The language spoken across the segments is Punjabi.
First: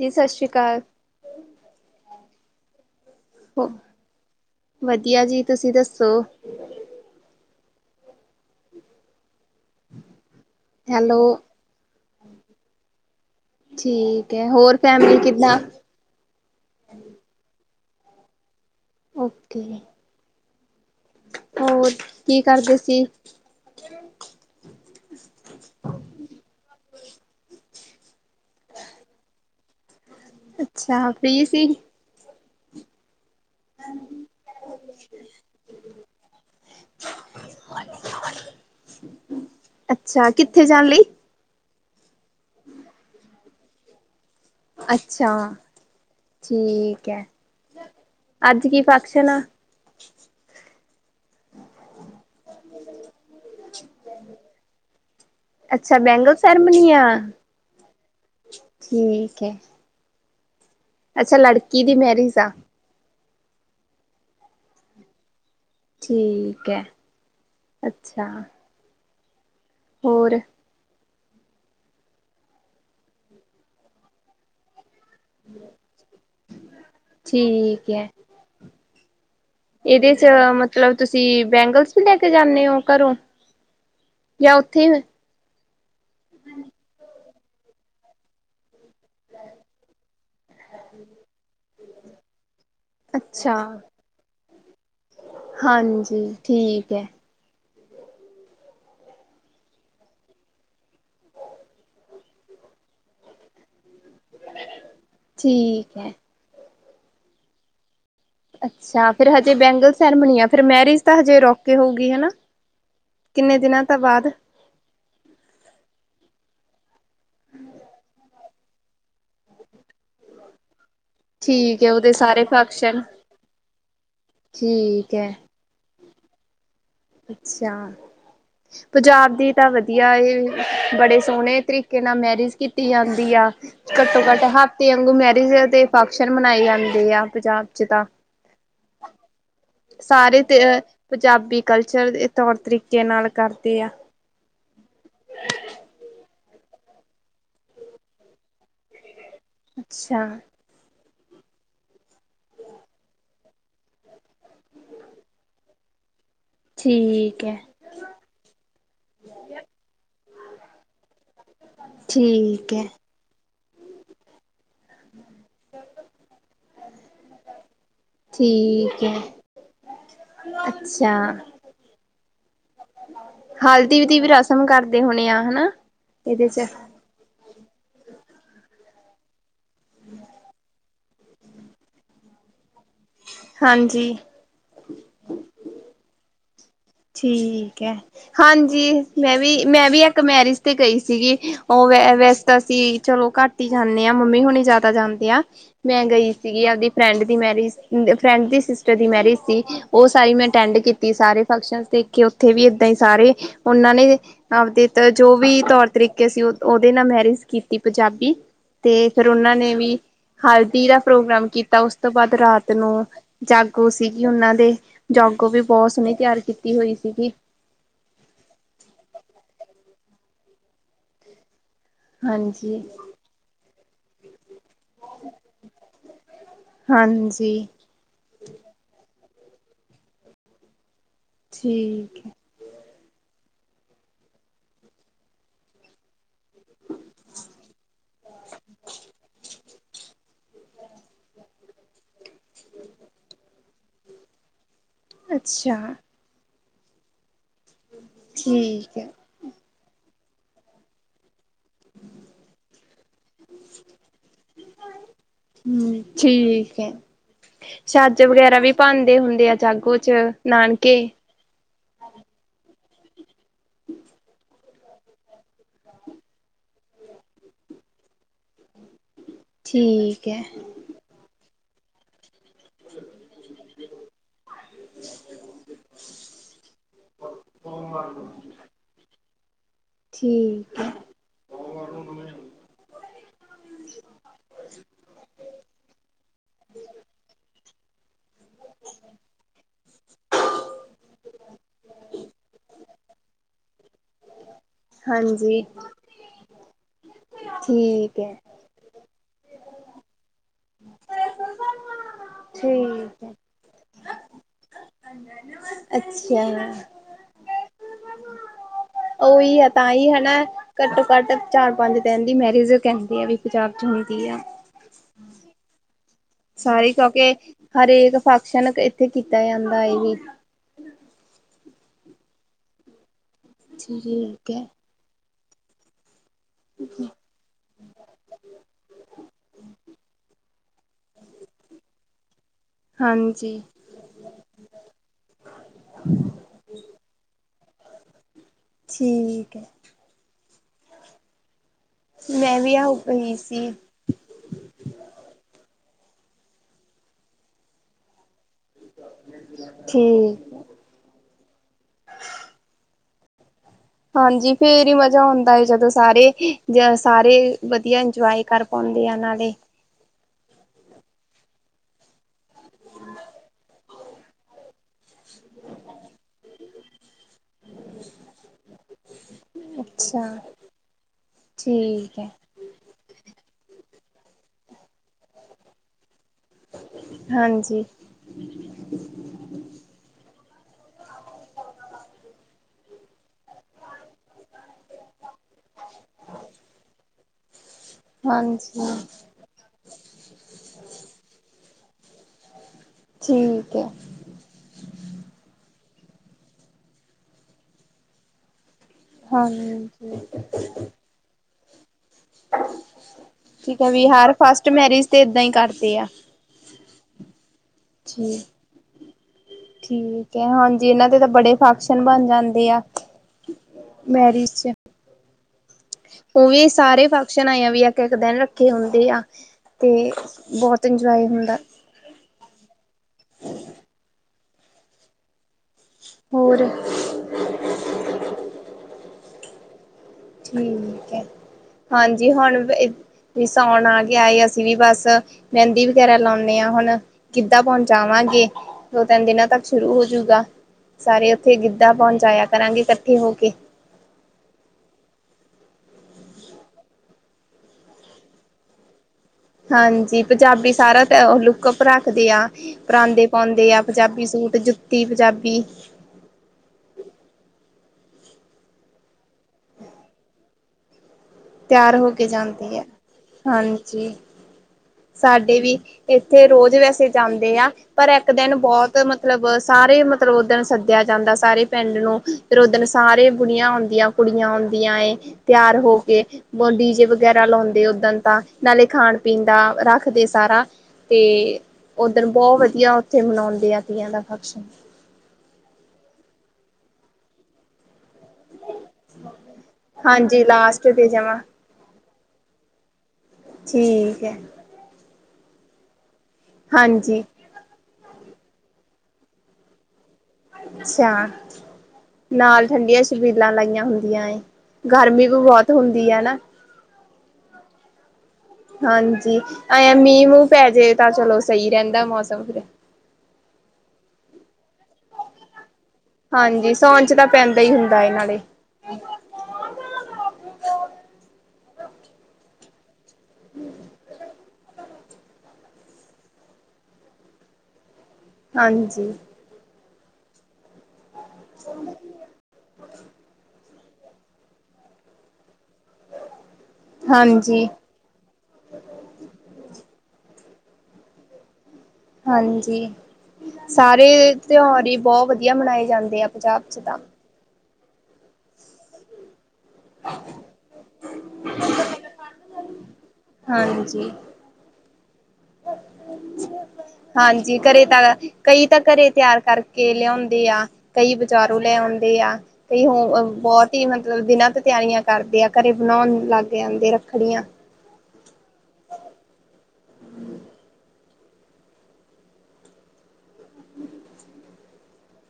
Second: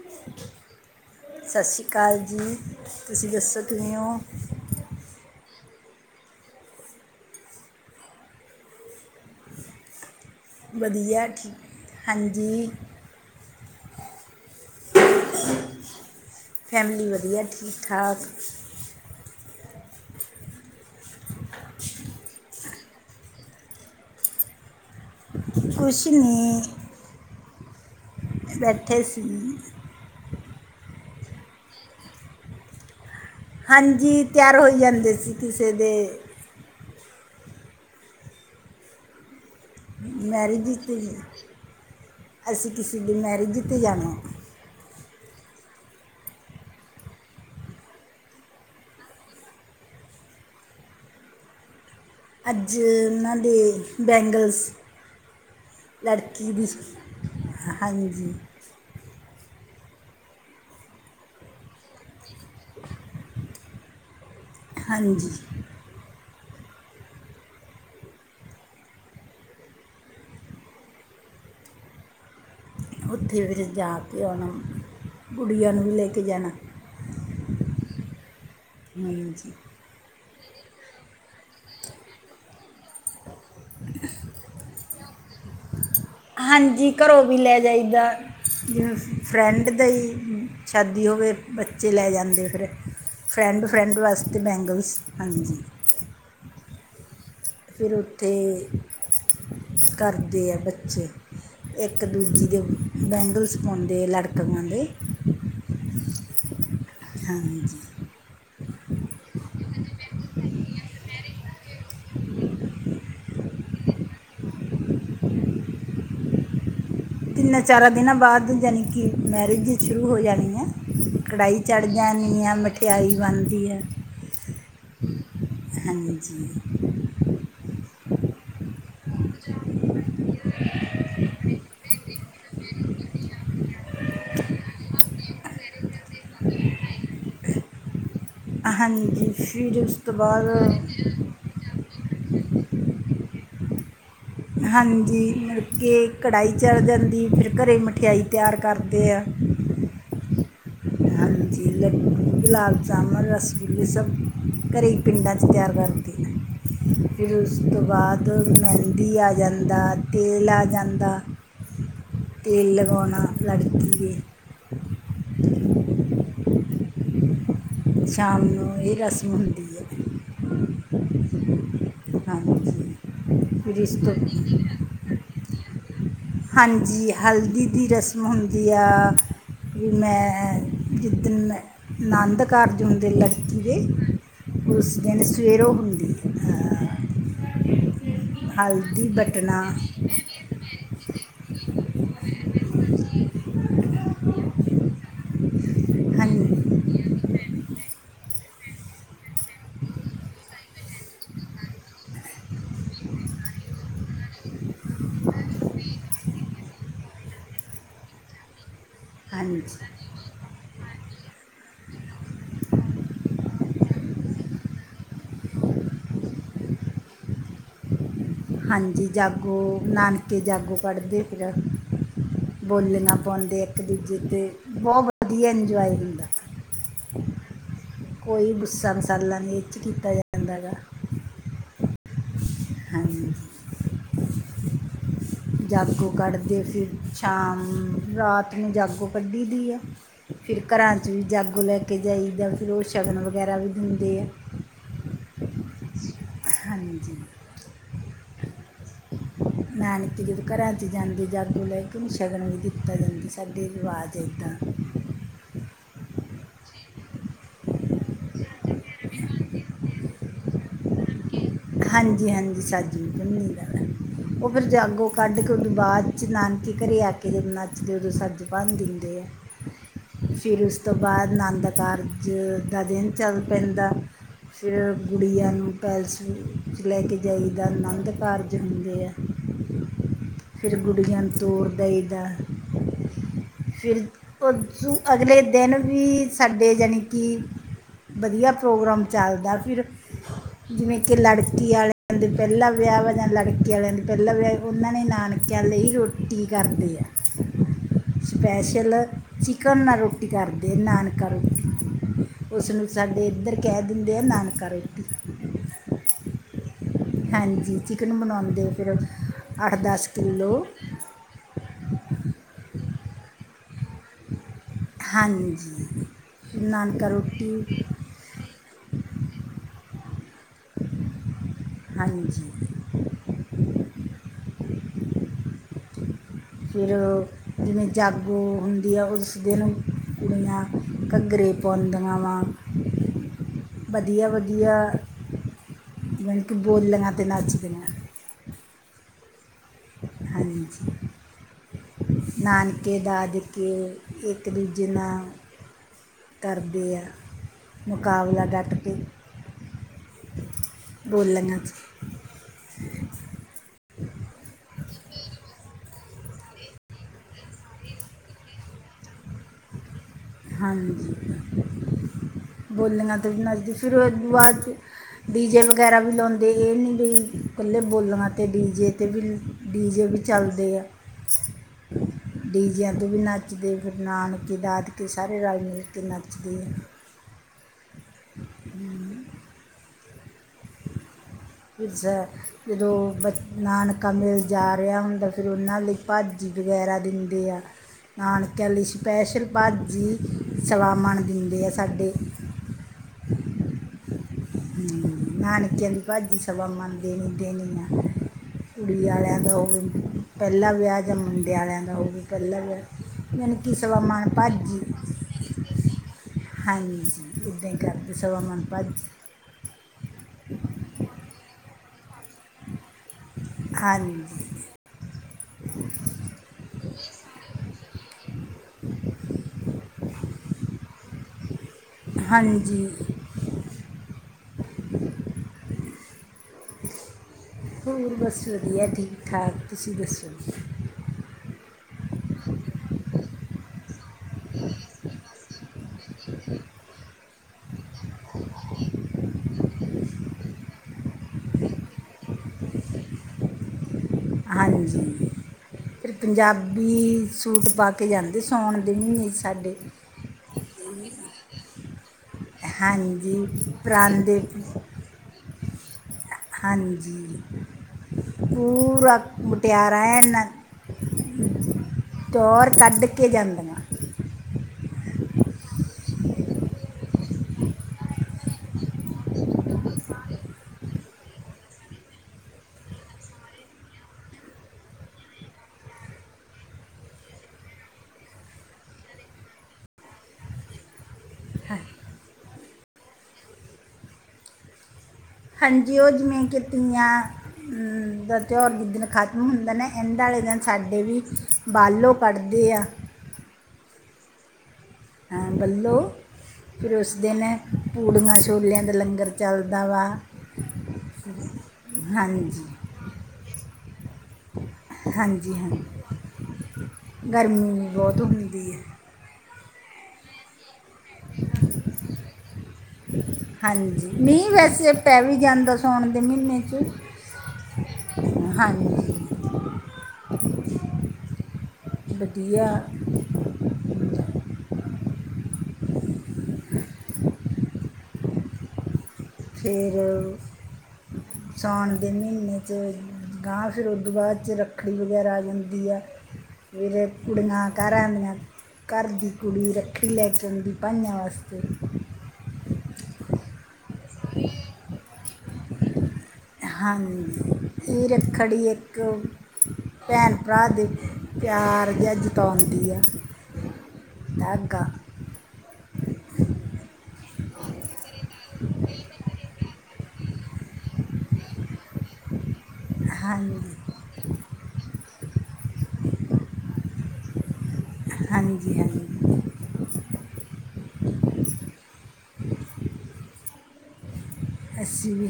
ਜੀ ਸਸ਼ਰੀਕਾਲ। ਸਸਰੀਕਾਲ ਜੀ। ਤੁਸੀਂ ਦੱਸੋ ਕਿਵੇਂ ਓ? ਵਧੀਆ ਜੀ ਤੁਸੀਂ ਦੱਸੋ? ਹੈਲੋ ਵਧੀਆ ਠੀਕ ਹਾਂਜੀ। ਠੀਕ ਐ, ਹੋਰ ਫੈਮਲੀ ਕਿੱਦਾਂ ਫੈਮਲੀ ਵਧੀਆ ਠੀਕ ਠਾਕ। ਓਕੇ ਹੋਰ ਕੀ ਕਰਦੇ ਸੀ। ਕੁਛ ਨੀਂ। ਬੈਠੇ ਸੀ। ਅੱਛਾ ਫ੍ਰੀ ਸੀ। ਹਾਂਜੀ ਤਿਆਰ ਹੋਈ ਜਾਂਦੇ ਸੀ ਕਿਸੇ ਦੇ ਹੌਲੀ ਹੌਲੀ ਅੱਛਾ ਕਿੱਥੇ ਮੈਰਿਜ ਜਾਣ 'ਤੇ ਲਈ ਅਸੀਂ ਕਿਸੇ ਦੀ ਮੈਰਿਜ 'ਤੇ ਜਾਣੈ। ਅੱਛਾ ਠੀਕ ਐ। ਅੱਜ ਕੀ ਫੰਕਸ਼ਨ ਆ। ਅੱਜ ਉਹਨਾਂ ਦੇ ਬੈਂਗਲਸ ਅੱਛਾ ਬੈਂਗਲ ਲੜਕੀ ਦੀ ਸੈਰਮਨੀ ਆ ਹਾਂਜੀ। ਠੀਕ ਐ। ਅੱਛਾ ਲੜਕੀ ਦੀ ਮੈਰਿਜ ਆ। ਹਾਂਜੀ। ਠੀਕ ਐ ਅੱਛਾ। ਹੋਰ ਉੱਥੇ ਫਿਰ ਜਾ ਕੇ ਆਉਣਾ। ਗੁੜੀਆਂ ਨੂੰ ਵੀ ਲੈ ਕੇ ਜਾਣਾ, ਠੀਕ ਹਾਂਜੀ। ਏਦੇ ਚ ਮ ਮਤਲਬ ਤੁਸੀਂ ਬੈਂਗਲਸ ਵੀ ਲੈ ਕੇ ਜਾਨੇ ਓ ਘਰੋਂ ਯਾਂ ਓਥੇ ਹਾਂਜੀ ਘਰੋਂ ਵੀ ਲੈ ਜਾਈਦਾ ਫਰੈਂਡ ਦੇਈ ਸ਼ਾਦੀ ਹੋਵੇ ਬੱਚੇ ਲੈ ਜਾਂਦੇ ਫਿਰ। ਅੱਛਾ ਫਰੈਂਡ- ਫਰੈਂਡ ਵਾਸਤੇ ਬੈਂਗਲਸ, ਹਾਂਜੀ। ਹਾਂਜੀ। ਠੀਕ ਐ। ਫਿਰ ਉੱਥੇ ਕਰਦੇ ਆ ਬੱਚੇ ਏਕ ਦੂਜੀ ਦੀ ਬੈਂਗਲਸ ਪਾਉਂਦੇ ਆ ਲੜਕੀਆ ਦੇ, ਠੀਕ ਹੈ ਹਾਂਜੀ। ਅੱਛਾ ਫਿਰ ਹਜੇ ਬੈਂਗਲ ਸੈਰੇਮਨੀ ਆ ਫਿਰ ਮੈਰਿਜ ਤਾਂ ਹਜੇ ਰੁਕ ਕੇ ਹੋਊਗੀ ਹਨਾ। ਕਿੰਨੇ ਦਿਨਾਂ ਤੋਂ ਬਾਅਦ? ਤਿੰਨਾਂ-ਚਾਰਾਂ ਦਿਨਾਂ ਬਾਅਦ ਯਾਨੀ ਕਿ ਮੈਰਿਜ ਸ਼ੁਰੂ ਹੋ ਜਾਣੀ ਐ। ਕੜਾਈ ਠੀਕ ਚੜ੍ਹ ਹੈ ਉਹਦੇ ਸਾਰੇ ਜਾਨੀ ਆ ਫੰਕਸ਼ਨ ਮਿਠਿਆਈ ਬਨਦੀ ਐ। ਠੀਕ ਹੈ ਹਾਂਜੀ। ਅੱਛਾ। ਪਜਾਬ ਦੀ ਤਾਂ ਵਧੀਆ ਏ ਬੜੇ ਸੋਣੇ ਤਰੀਕੇ ਨਾਲ ਮੈਰਿਜ ਕੀਤੀ ਜਾਂਦੀ ਆ। ਘੱਟੋ-ਘੱਟ ਹਫ਼ਤੇ ਅੰਗੂ ਮੈਰਿਜ ਦੇ ਫੰਕਸ਼ਨ ਮਨਾਏ ਜਾਂਦੇ ਆ ਪੰਜਾਬ ਚ ਤਾਂ। ਹਾਂਜੀ ਫਿਰ ਉਸ ਤੋਂ ਸਾਰੇ ਬਾਅਦ ਤੇ ਪੰਜਾਬੀ ਕਲਚਰ ਏ ਤੌਰ ਤਰੀਕੇ ਨਾਲ ਕਰਦੇ ਆ। ਹਾਂਜੀ ਮਤਲਬ ਕਿ ਕੜਾਈ ਚੜ੍ਹ ਜਾਂਦੀ ਫਿਰ ਘਰੇ ਮਠਿਆਈ ਤਿਆਰ ਕਰਦੇ ਆ। ਅੱਛਾ। [unintelligible] ਹਾਂਜੀ ਲੱਡੂ, ਗੁਲਾਬ ਜਾਮੁਨ, ਰਸਗੁੱਲੇ ਸਭ ਘਰੇ ਈ ਪਿੰਡਾਂ ਚ ਤਿਆਰ ਕਰਦੇ ਨੇ। ਠੀ ਫਿਰ ਉਸ ਤੋਂ ਬਾਅਦ ਮੈਂਅਦੀ ਆ ਜਾਂਦਾ, ਤੇਲ ਆ ਜਾਂਦਾ। ਠੀਕ ਤੇਲ ਹੈ ਲਗਾਉਣਾ ਲੜਕੀ ਕੇ [unintelligible] ਸ਼ਾਮ ਨੂੰ ਏਹੀ ਠੀਕ ਹੈ ਰਸਮ ਹੁੰਦੀ ਐ। ਅੱਛਾ ਹਾਂਜੀ, ਫਿਰ ਇਸ ਤੋਂ ਦੇ ਹੋਣੇ ਆ, ਹਨਾ। ਇਹਦੇ ਚ ਹਾਂਜੀ। ਹਲਦੀ ਦੀ ਰਸਮ ਹੁੰਦੀ ਆ, ਵੀ ਮੈਂ ਜਿੱਦਨ ਮੈਂ ਨੰਦ ਕਾਰਜ ਹੁੰਦੇ ਲੜਕੀ ਹਾਂਜੀ ਦੇ ਉਸ ਦਿਨ ਸਵੇਰੋਂ ਹੁੰਦੀ ਏ। ਠੀਕ ਐ। ਹਾਂਜੀ, ਮੈਂ ਬਟਨਾ ਵੀ- ਮੈਂ ਵੀ ਇੱਕ ਮੈਰਿਜ ਤੇ ਗਈ ਸੀਗੀ, ਓ ਵ-ਵੈਸੇ ਤਾਂ ਅਸੀਂ ਚਲੋ ਘੱਟ ਈ ਜਾਂਨੇ ਆਂ ਮੰਮੀ ਹੋਣੀ ਜਾਦਾ ਜਾਂਦੇ ਆ। ਮੈਂ ਗਈ ਸੀਗੀ ਹਾਂਜੀ ਆਪਦੀ ਫਰੈਂਡ ਦੀ ਮੈਰਿਜ, ਫਰੈਂਡ ਦੀ ਸਿਸਟਰ ਦੀ ਮੈਰਿਜ ਸੀ। ਓ ਸਾਰੀ ਮੈਂ ਅਟੈਂਡ ਕੀਤੀ ਸਾਰੇ ਫੰਕਸ਼ਨਸ ਦੇਖੇ ਉੱਥੇ ਵੀ ਏਦਾਂ ਈ ਸਾਰੇ ਓਨਾਂ ਨੇ ਆਪਦੇ ਤਾਂ ਜੋ ਵੀ ਤੌਰ ਤਰੀਕੇ ਸੀ ਓ ਓਦੇ ਨਾਲ ਮੈਰਿਜ ਕੀਤੀ ਪਜਾਬੀ। ਤੇ ਫੇਰ ਉਨਾਂ ਨੇ ਹਾਂਜੀ ਵੀ ਹਲਦੀ ਦਾ ਪ੍ਰੋਗਰਾਮ ਕੀਤਾ ਉਸ ਤੋਂ ਬਾਅਦ ਰਾਤ ਨੂੰ ਜਾਗੋ ਸੀਗੀ ਉਨਾਂ ਦੇ, ਜਾਗੋ ਵੀ ਬੋਤ ਸੋਣੀ ਤਿਆਰ ਕੀਤੀ ਹੋਈ ਸੀਗੀ। ਹਾਂਜੀ ਜਾਗੋ, ਨਾਨਕੇ ਜਾਗੋ ਕੱਢਦੇ ਫਿਰ, ਹਾਂਜੀ ਬੋਲੀਆਂ ਪਾਉਂਦੇ ਇੱਕ ਦੂਜੇ ਤੇ, ਬਹੁ ਵਧੀਆ ਇੰਜੋਏ ਹੁੰਦਾ। ਹਾਂਜੀ। ਕੋਈ ਦੁਸਰਾ ਮਸਾਲਾ ਨੀ ਇਹ ਚ ਕੀਤਾ ਜਾਂਦਾ ਗਾ। ਠੀਕ ਏ। ਹਾਂਜੀ। ਜਾਗੋ ਕੱਢਦੇ ਫਿਰ ਸ਼ਾਮ ਨੂੰ ਰਾਤ ਨੂੰ ਜਾਗੋ ਕੱਢੀ ਦੀ ਆ। ਫਿਰ ਘਰਾਂ ਚ ਵੀ ਜਾਗੋ ਲੈ ਕੇ ਜਾਈ ਦਾ, ਫਿਰ ਉ ਸ਼ਗਨ ਵਗੈਰਾ ਵੀ ਦਿੰਦੇ ਆ। ਅੱਛਾ। ਹਾਂਜੀ। ਠੀਕ ਏ। ਨਾਨਕੇ ਜਦੋਂ ਘਰਾਂ ਚ ਜਾਂਦੇ ਜਾਗੋ ਲੈ ਕੇ ਉਨੂੰ ਸ਼ਗਨ ਵੀ ਦਿੱਤਾ ਜਾਂਦਾ ਸਾਡੇ ਰਿਵਾਜ਼ ਦੇਤਾ। ਹੂੰ ਠੀਕ ਏ। ਛੱਜ ਵਗੈਰਾ ਵੀ ਪਾਂਦੇ ਹੁੰਦੇ ਆ ਜਾਗੋ ਚ ਨਾਨਕੇ। ਹਾਂਜੀ-ਹਾਂਜੀ, ਛੱਜ ਵੀ ਮਿਲਦਾ [unintelligible] ਉ ਫਿਰ ਜਾਗੋ ਕੱਢ ਕੇ ਉਦੋਂ ਬਾਅਦ 'ਚ ਨਾਨਕੇ ਘਰੇ ਆ ਕੇ ਜਦੋਂ ਨੱਚਦੇ ਉਦੋਂ ਛੱਜ ਭੰਨ ਦਿੰਦੇ ਆ। ਠੀਕ ਐ। ਫਿਰ ਉਸ ਤੋਂ ਬਾਅਦ ਨੰਦ ਕਾਰ ਜ ਦਾ ਦਿਨ ਚੱਲ ਪੈਂਦਾ, ਫਿਰ ਗੁੜੀਆਂ ਨੂੰ ਪੈਲੇਸ ਲੈ ਕੇ ਜਾਈਦਾ। ਆਨੰਦ ਕਾਰਜ ਹੁੰਦੇ ਆ। ਫਿਰ ਠੀਕ ਹੈ ਗੁੜੀਆਂ ਨੂੰ ਤੋਰ ਦਈਦਾ। [inaudible] ਫਿਰ, ਅਗਲੇ ਦਿਨ ਵੀ ਸਾਡੇ ਜਣੀ ਕੀ ਵਧੀਆ ਪ੍ਰੋਗਰਾਮ ਚੱਲਦਾ ਫਿਰ ਜਿਵੇਂ ਕਿ ਲੜਕੇ ਲੜਕੇ ਆਲਿਆ ਦੇ ਪੇਲਾ ਵਿਆਹ ਜਾ ਲੜਕੀ ਆਲਿਆਂ ਦੇ ਪਹਿਲਾਂ ਵਿਆਹ। ਉਹਨਾਂ ਨੇ ਹਾਂਜੀ ਨਾਨਕਿਆਂ ਲਈ ਰੋਟੀ ਕਰਦੇ ਆ, ਠੀਕ ਹੈ ਸਪੈਸ਼ਲ। ਚਿਕਨ ਨਾਲ ਰੋਟੀ ਕਰਦੇ ਆ 'ਨਾਨਕਾ ਰੋਟੀ, ਉਸਨੂੰ ਠੀਕ ਸਾਡੇ ਹੈ ਇੱਧਰ ਕਹਿ ਦਿੰਦੇ ਆ, ਨਾਨਕਾ ਰੋਟੀ। ਅੱਛਾ। ਹਾਂਜੀ, ਚਿਕਨ ਬਣਾਉਂਦੇ ਫਿਰ। ਉਹੀ ਹੈ ਅੱਠ ਤਾਂ ਦਸ ਹੀ ਹਨਾ ਕਿਲੋ ਘੱਟੋ- ਘੱਟ ਚਾਰ-ਪੰਜ ਦਿਨ ਦੀ ਮੈਰਿਜ ਕਹਿੰਦੇ ਆ ਵੀ ਪੰਜਾਬ ਚ, ਹੁੰਦੀ ਆ। ਹਾਂਜੀ। ਸਾਰੇ ਨਾਨਕਾ ਕਿਉਂਕਿ, ਰੋਟੀ ਹਰੇਕ ਫੰਕਸ਼ਨ ਇੱਥੇ ਕੀਤਾ ਜਾਂਦਾ ਏ ਵੀ। ਹਾਂਜੀ। ਠੀਕ ਏ। ਫਿਰ, ਹੈ ਜਿਵੇਂ ਜਾਗੋ ਹੁੰਦੀ ਆ ਉਸ ਦਿਨ ਕੁੜੀਆਂ ਘੱਗਰੇ ਪਾਉਂਦੀਆਂ ਵਾ ਹਾਂਜੀ ਵਧੀਆ-ਵਧੀਆ ਮਤਲਬ ਕਿ ਬੋਲੀਆਂ ਤੇ ਨਾ ਨੱਚਦੀਆਂ। ਠੀਕ ਹੈ। ਹਾਂਜੀ, ਮੈਂ ਵੀ ਆਓ ਨਾਨਕੇ- ਗਈ ਸੀ ਦਾਦਕੇ ਇੱਕ-ਦੂਜੇ ਨਾ ਕਰਦੇ ਆ ਮੁਕਾਬਲਾ ਡਟ ਕੇ। ਠੀਕ। ਬੋਲੀਆਂ 'ਚ ਹਾਂਜੀ, ਫੇਰ ਹੀ ਮਜ਼ਾ ਆਉਂਦਾ ਜਦੋਂ ਸਾਰੇ-ਜਦੋਂ ਸਾਰੇ ਵਧੀਆ ਇੰਜੋਏ ਕਰ ਪਾਦੀਂਆ ਨਾਲੇ ਹਾਂਜੀ, ਬੋਲੀਆਂ ਤੇ ਵੀ ਨੱਚਦੇ [unintelligible] ਡੀਜੇ ਵਗੈਰਾ ਵੀ ਲੋਂਦੇ ਏ ਨੀ ਵੀ ਕੱਲੇ ਬੋਲੀਆਂ ਤੇ ਡੀਜੇ ਤੇ ਵੀ, ਡੀਜੇ ਵੀ ਅੱਛਾ ਚੱਲਦੇ ਆ। ਠੀਕ ਹੈ ਡੀਜੇਆਂ ਤੇ ਵੀ ਨਾੱਚਦੇ ਫਿਰ ਨਾਨਕੇ, ਦਾਦਕੇ ਸਾਰੇ ਰਾੱਲ-ਮਿਲ ਕੇ ਨਾੱਚਦੇ। ਹਾਂਜੀ। ਹੂੰ। [inaudible] ਫਿਰ ਜ਼ ਜਦੋਂ ਬ ਨਾਨਕਾਮੇਲ ਜਾ ਰੇਆ ਹੁੰਦੈ ਫਿਰ ਓਨਾਂ ਲਈ ਭਾਜੀ, ਵਗੈਰਾ ਦਿੰਦੇ ਆ। ਨਾਨਕੇਆਂ ਲਈ ਹਾਂਜੀ ਸਪੈਸ਼ਲ ਭਾਜੀ ਸਵਾਮੱਣ ਦਿੰਦੇ ਆ ਸਾਡੇ। ਠੀਕ ਐ। ਹੂੰ, ਨਾਨਕੇਆਂ ਦੀ ਭਾਜੀ ਸਵਾਮੱਣ ਦੇਨੀ-ਦੇਨੀ ਆ। ਕੁੜੀ ਆਲੇਆਂ ਦਾ ਹੋਵੇ ਹਾਂਜੀ। ਪੈਲਾ ਵੇਆ ਯਾ ਮੁੰਡੇ ਆਲੇਆਂ ਦਾ ਹੋਵੇ। [unintelligible] ਨਨਕੀ ਠੀਕ ਹੈ ਵੀ ਸਵਾਮਾੱਣ ਹਰ ਫਸਟ ਭਾਜੀ। ਮੈਰਿਜ ਤੇ ਏਦਾਂ ਹੀ ਕਰਦੇ ਆ। ਹਾਂਜੀ, ਇੱਦਾਂ ਈ ਕਾਰਦੇ ਜੀ ਸਵਾਮੱਨ ਭਾਜੀ। ਠੀਕ ਐ, ਹਾਂਜੀ ਓਨਾਂ ਦੇ ਤਾਂ ਬੜੇ ਫਾਕਸ਼ਨ ਬਾੱਨ ਜਾਂਦੇ ਆ। ਹਾਂਜੀ ਮੈਰਿਜ਼ ਚ ਉ ਵੀ ਸਾਰੇ ਫਕਸ਼ਨ ਆਏਆ ਵੀ ਏਕ-ਏਕ ਦੇਨ ਰੱਖੇ ਹੁੰਦੇ ਆ। ਤੇ ਬੋਹਤ ਇੰਜਵਾਏ ਹੁੰਦਾ। ਹਾਂਜੀ। [inaudible] ਹੋਰ? ਹੋਰ ਬੱਸ ਵਦੀਆ ਠੀਕ-ਠਾਕ, ਤੂਸੀ ਦੱਸੋ? ਠੀਕ ਐ, ਹਾਂਜੀ ਹੁਣ ਵੇ ਵੀ ਸੌਣ ਆ ਗੇਆਏ ਅਸੀ ਵੀ ਬਾੱਸ, ਮੈਂਦੀ ਵਗੈਰਾ ਲਾਉਂਨੇ ਆਂ ਹੁਨ ਕਿੱਦਾ ਪੌਨ ਚਾਵਾਂਗੇ ਦੋ-ਤੈਨ ਦਿਨਾਂ ਤੱਕ ਸ਼ੁਰੂ ਹੋਜੂਗਾ। ਸਾਰੇ ਉੱਥੇ ਗਿੱਦਾ ਪੌਨ ਜਾਏਆ ਕਰਾਂਗੇ ਕੱਠੇ ਹੋ ਕੇ। ਹਾਂਜੀ। ਫਿਰ ਪੰਜਾਬੀ ਸੂਟ ਪਾ ਕੇ ਜਾਂਦੇ ਸੌਣ ਦੇ ਮ੍ਹੀਨੇ ਚ। ਸਾਡੇ ਹਾਂਜੀ, ਪੰਜਾਬੀ ਸਾਰਾ ਤੇ, ਓ ਲੁੱਕਅਪ ਰਾਖਦੇ ਆਂ। ਪਰਾਂਦੇ ਹਾਂਜੀ ਪੌਂਦੇ ਆ, ਪਜਾਬੀ ਪਰਾਂਦੇ ਸੂਟ, ਜੁੱਤੀ ਪਜਾਬੀ ਹਾਂਜੀ, ਪੂਰਾ ਮੁਟਿਆਰਾ ਐਨ ਤਿਆਰ ਟੌਰ ਕਾੱਡਕੇ ਜਾਂਦਨਾ। ਜੀ ਸਾਡੇ ਵੀ ਏਥੇ ਰੋਜ ਵੈਸੇ ਜਾਂਦੇ ਆ। ਪਰ ਏੱਕ ਦੇਨ ਬੌਤ ਮਤਲਬ ਸਾਰੇ ਮਤਲਬ ਓਦਨ ਸੱਦੇਆ ਜਾਂਦੈ ਸਾਰੇ ਪੈਂਡ ਨੂੰ। ਫਿਰ ਉਦਨ ਸਾਰੇ ਬੁੜੀਆਂ ਹੁੰਦੀਆਂ, ਕੁੜੀਆਂ ਹੁੰਦੀਆਂ ਏ, ਤੇਆਰ ਹੋ ਤੇ ਬੁਨ ਡੀਜੇ ਵਗੈਰਾ ਲੌਂਦੇ ਓਦਨ ਤਾਂ, ਨਾਲੇ ਖਾਣ-ਪੀਨ ਦਾ ਰਾੱਖਦੇ ਸਾਰਾ। ਤੇ ਓਦਨ ਬੌਅ ਵਦੀਆ ਉਥੇ ਮਨੌਂਦੇ ਆ, ਤੀਆ ਦਾ ਫਕਸ਼ਨ। ਹੰਜੀ ਓ ਜਿਵੇਂ ਕਿਤੀਆਂ, ਹੂੰ ਦਾ ਤਿਓਰ ਜਿੱਦਨ ਖ਼ਤਮ ਹੁੰਦੈ ਨੇ, ਐਂਡ ਆਲੇ ਹਾਂਜੀ ਦਿਨ ਲਾਸਟ ਸਾਡੇ ਤੇ ਵੀ ਜਮਾ ਬਾਲੋ ਪੜਦੇ ਆ। ਠੀਕ ਐ। ਹਾਂ ਬੱਲੋ ਫਿਰ ਉਸ ਹਾਂਜੀ ਦਿਨ ਪੂੜੀਆਂ-ਛੋਲੇਆਂ ਦਾ ਲੰਗਰ ਚਲਦਾ ਵਾ। ਛਾਂ ਹਾਂਜੀ ਨਾਲ ਠੰਡੀਆ ਸ਼ਬੀਲਾਂ ਲਾਈਆਂ ਹੁੰਦੀਆਂ ਏਂ, ਗਰਮੀ ਵੀ ਹਾਂਜੀ ਬੌਤ ਹਾਂਜੀ ਹੁੰਦੀ ਐ ਨਾ। ਗਰਮੀ ਵੀ ਬੌਤ ਹੁੰਦੀ ਏ। ਹਾਂਜੀ, ਆਂਏਂਆ ਮੀਂ-ਮੂੰ ਪੈ ਜੇ ਤਾ ਚਲੋ ਸਈ ਰੈਂਦੈਅ ਮੌਸਮ ਫੇਰ। ਹਾਂਜੀ, ਮੀਂ ਵੈਸੇ ਪੈ ਵੀ ਜਾਂਦਾ ਸੌ ਸੌਣ ਦੇ ਮੀਨੇ ਹਾਂਜੀ ਚ, ਸਾਉਣ ਤਾਂ ਪੈਂਦਾ ਹੀ ਹੁੰਦਾ ਏ ਨਾਲੇ ਹਾਂਜੀ। ਵਧੀਆ। ਹਾਂਜੀ। ਫੇਰ ਸ਼ੌਣ ਦੇ ਮੀਂਨੇ ਚ ਗਾਂਅ ਫੇਰ ਉਦੂ ਬਾਦ ਚ ਰੱਖੜੀ ਵਗੈਰਾ ਆ ਜਾਂਦੀ ਐ। ਵਿਰੇ ਹਾਂਜੀ ਕੁੜੀਆਂ ਕਰਾਂ ਦਿਆਂ ਕਰ ਦੀ ਕੁੜੀ ਰੱਖੜੀ ਲੈ ਕੇ ਆਉਂਦੀ ਪਾਈਂਆਂ ਵਾਸਤੇ ਹਾਂਜੀ, ਸਾਰੇ ਤਿਓਰ ਈ ਬੌਅ ਵਧੀਆ ਮਨਾਏ ਜਾਂਦੇ ਆ ਪੰਜਾਬ ਚ ਤਾਂ ਹਾਂਜੀ, ਏ ਰੱਖੜੀ ਇੱਕ ਪੈਣ- ਪਰਾ ਦੇ ਪਿਆਰ ਜਿਆ ਜਤੌਂਦੀ ਆ ਹਾਂਜੀ। ਤਾਗ੍ਗਾ। [inaudible] ਹਾਂਜੀ, ਕਰੇ ਤਾ ਅ ਕਈ ਤਾ ਕਰੇ ਤਿਆਰ ਕਰਕੇ ਲਿਅਉਂਦੇ ਆ ਕਈ ਬਜ਼ਾਰੋਂ ਲੈ ਆਉਂਦੇ ਆ। ਕਈ ਹੋਂਅ ਹਾਂਜੀ ਬੌਤੀ ਮਤਲਬ ਦਿਨਾਂ ਤ ਤਿਆਰੀਆਂ ਕਰਦੇ ਆ ਕਰੇ ਬਣੌਣ ਲੱਗ ਜਾਦੇਂ ਰੱਖੜੀਆਂ। ਹਾਂਜੀ -ਹਾਂਜ ਅੱਸੀ ਵੀ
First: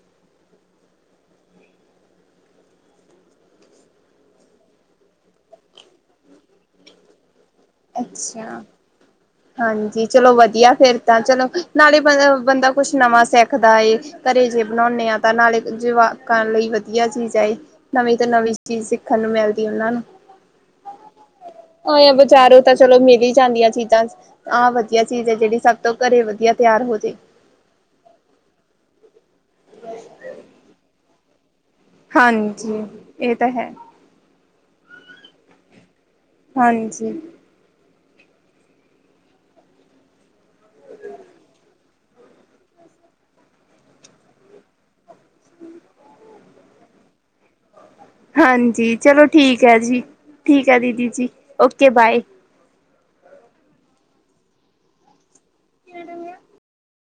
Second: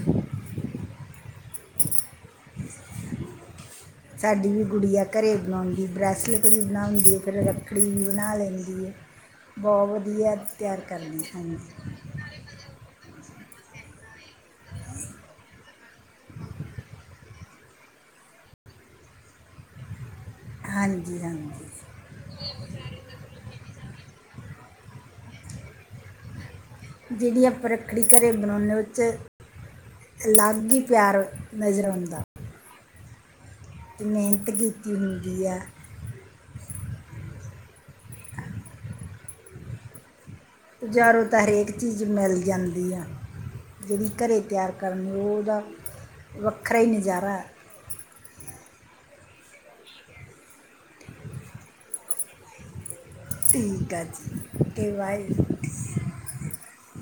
ਸਾਡੀ ਵੀ ਗੁਡੀਆ ਕਰੇ ਬਣਾਉਦੀ ਬ੍ਰੈਸਲੇਟ ਵੀ ਬਣਾਉਂਦੀ ਐ ਫੇਰ ਰੱਖੜੀ ਵੀ ਬਣਾ ਅੱਛਾ ਲੈਂਦੀ ਐ, ਬੋਹ ਹਾਂਜੀ ਵਧੀਆ ਤਿਆਰ ਕਰਲੀ, ਹਾਂਜੀ। ਮਤਲਬ ਬੰਦਾ ਕੁਛ ਨਵਾਂ ਸਿੱਖਦਾ ਏ। ਕਰੇ ਜੇ ਬਣਾਉਦੇ ਆ ਤਾਂ ਨਾਲੇ ਜਵਾਕਾਂ ਲਈ ਵਧੀਆ ਚੀਜ਼ ਏ। ਨਵੀਂ ਤੋਂ ਨਵੀਂ ਚੀਜ਼ ਸਿੱਖਣ ਨੂੰ ਮਿਲਦੀ ਉਹਨਾਂ ਨੂੰ ਐ ਬਜ਼ਾਰੋਂ ਹਾਂਜੀ-ਹਾਂਜੀ। ਤਾਂ ਚਲੋ ਮਿਲ ਜਾਂਦੀਆਂ ਚੀਜ਼ਾਂ, ਆਹ ਵਧੀਆ ਚੀਜ਼ ਐ ਜਿਹੜੀ ਸਭ ਤੋਂ ਕਰੇ ਵਧੀਆ ਤਿਆਰ ਹੋ ਜਾਵੇ। ਜਿਹੜੀ ਆਪਾਂ ਰੱਖੜੀ ਕਰੇ ਬਣਾਉਨੇ ਉਹ ਚ, ਅਲੱਗ ਹੀ ਪਿਆਰ ਨਜ਼ਰ ਆਉਂ ਹਾਂਜੀ, ਇਹ ਤਾਂ ਹੈ। ਤੇ ਮਿਹਨਤ ਕੀਤੀ ਹੁੰਦੀ ਆ। ਹਾਂਜੀ। ਬਜ਼ਾਰੋਂ ਤਾਂ ਹਰੇਕ ਚੀਜ਼ ਮਿਲ ਜਾਂਦੀ ਆ। ਜਿਹੜੀ ਕਰੇ ਤਿਆਰ ਕਰਨ ਉਹ ਉਹਦਾ ਵੱਖਰਾ ਹੀ ਨਜ਼ਾਰਾ ਹਾਂਜੀ, ਚਲੋ ਠੀਕ ਐ ਜੀ, ਠੀਕ ਐ ਦੀਦੀ ਜੀ ਓਕੇ ਬਾਏ। ਠੀਕ ਐ ਜੀ, ਓਕੇ ਬਾਏ।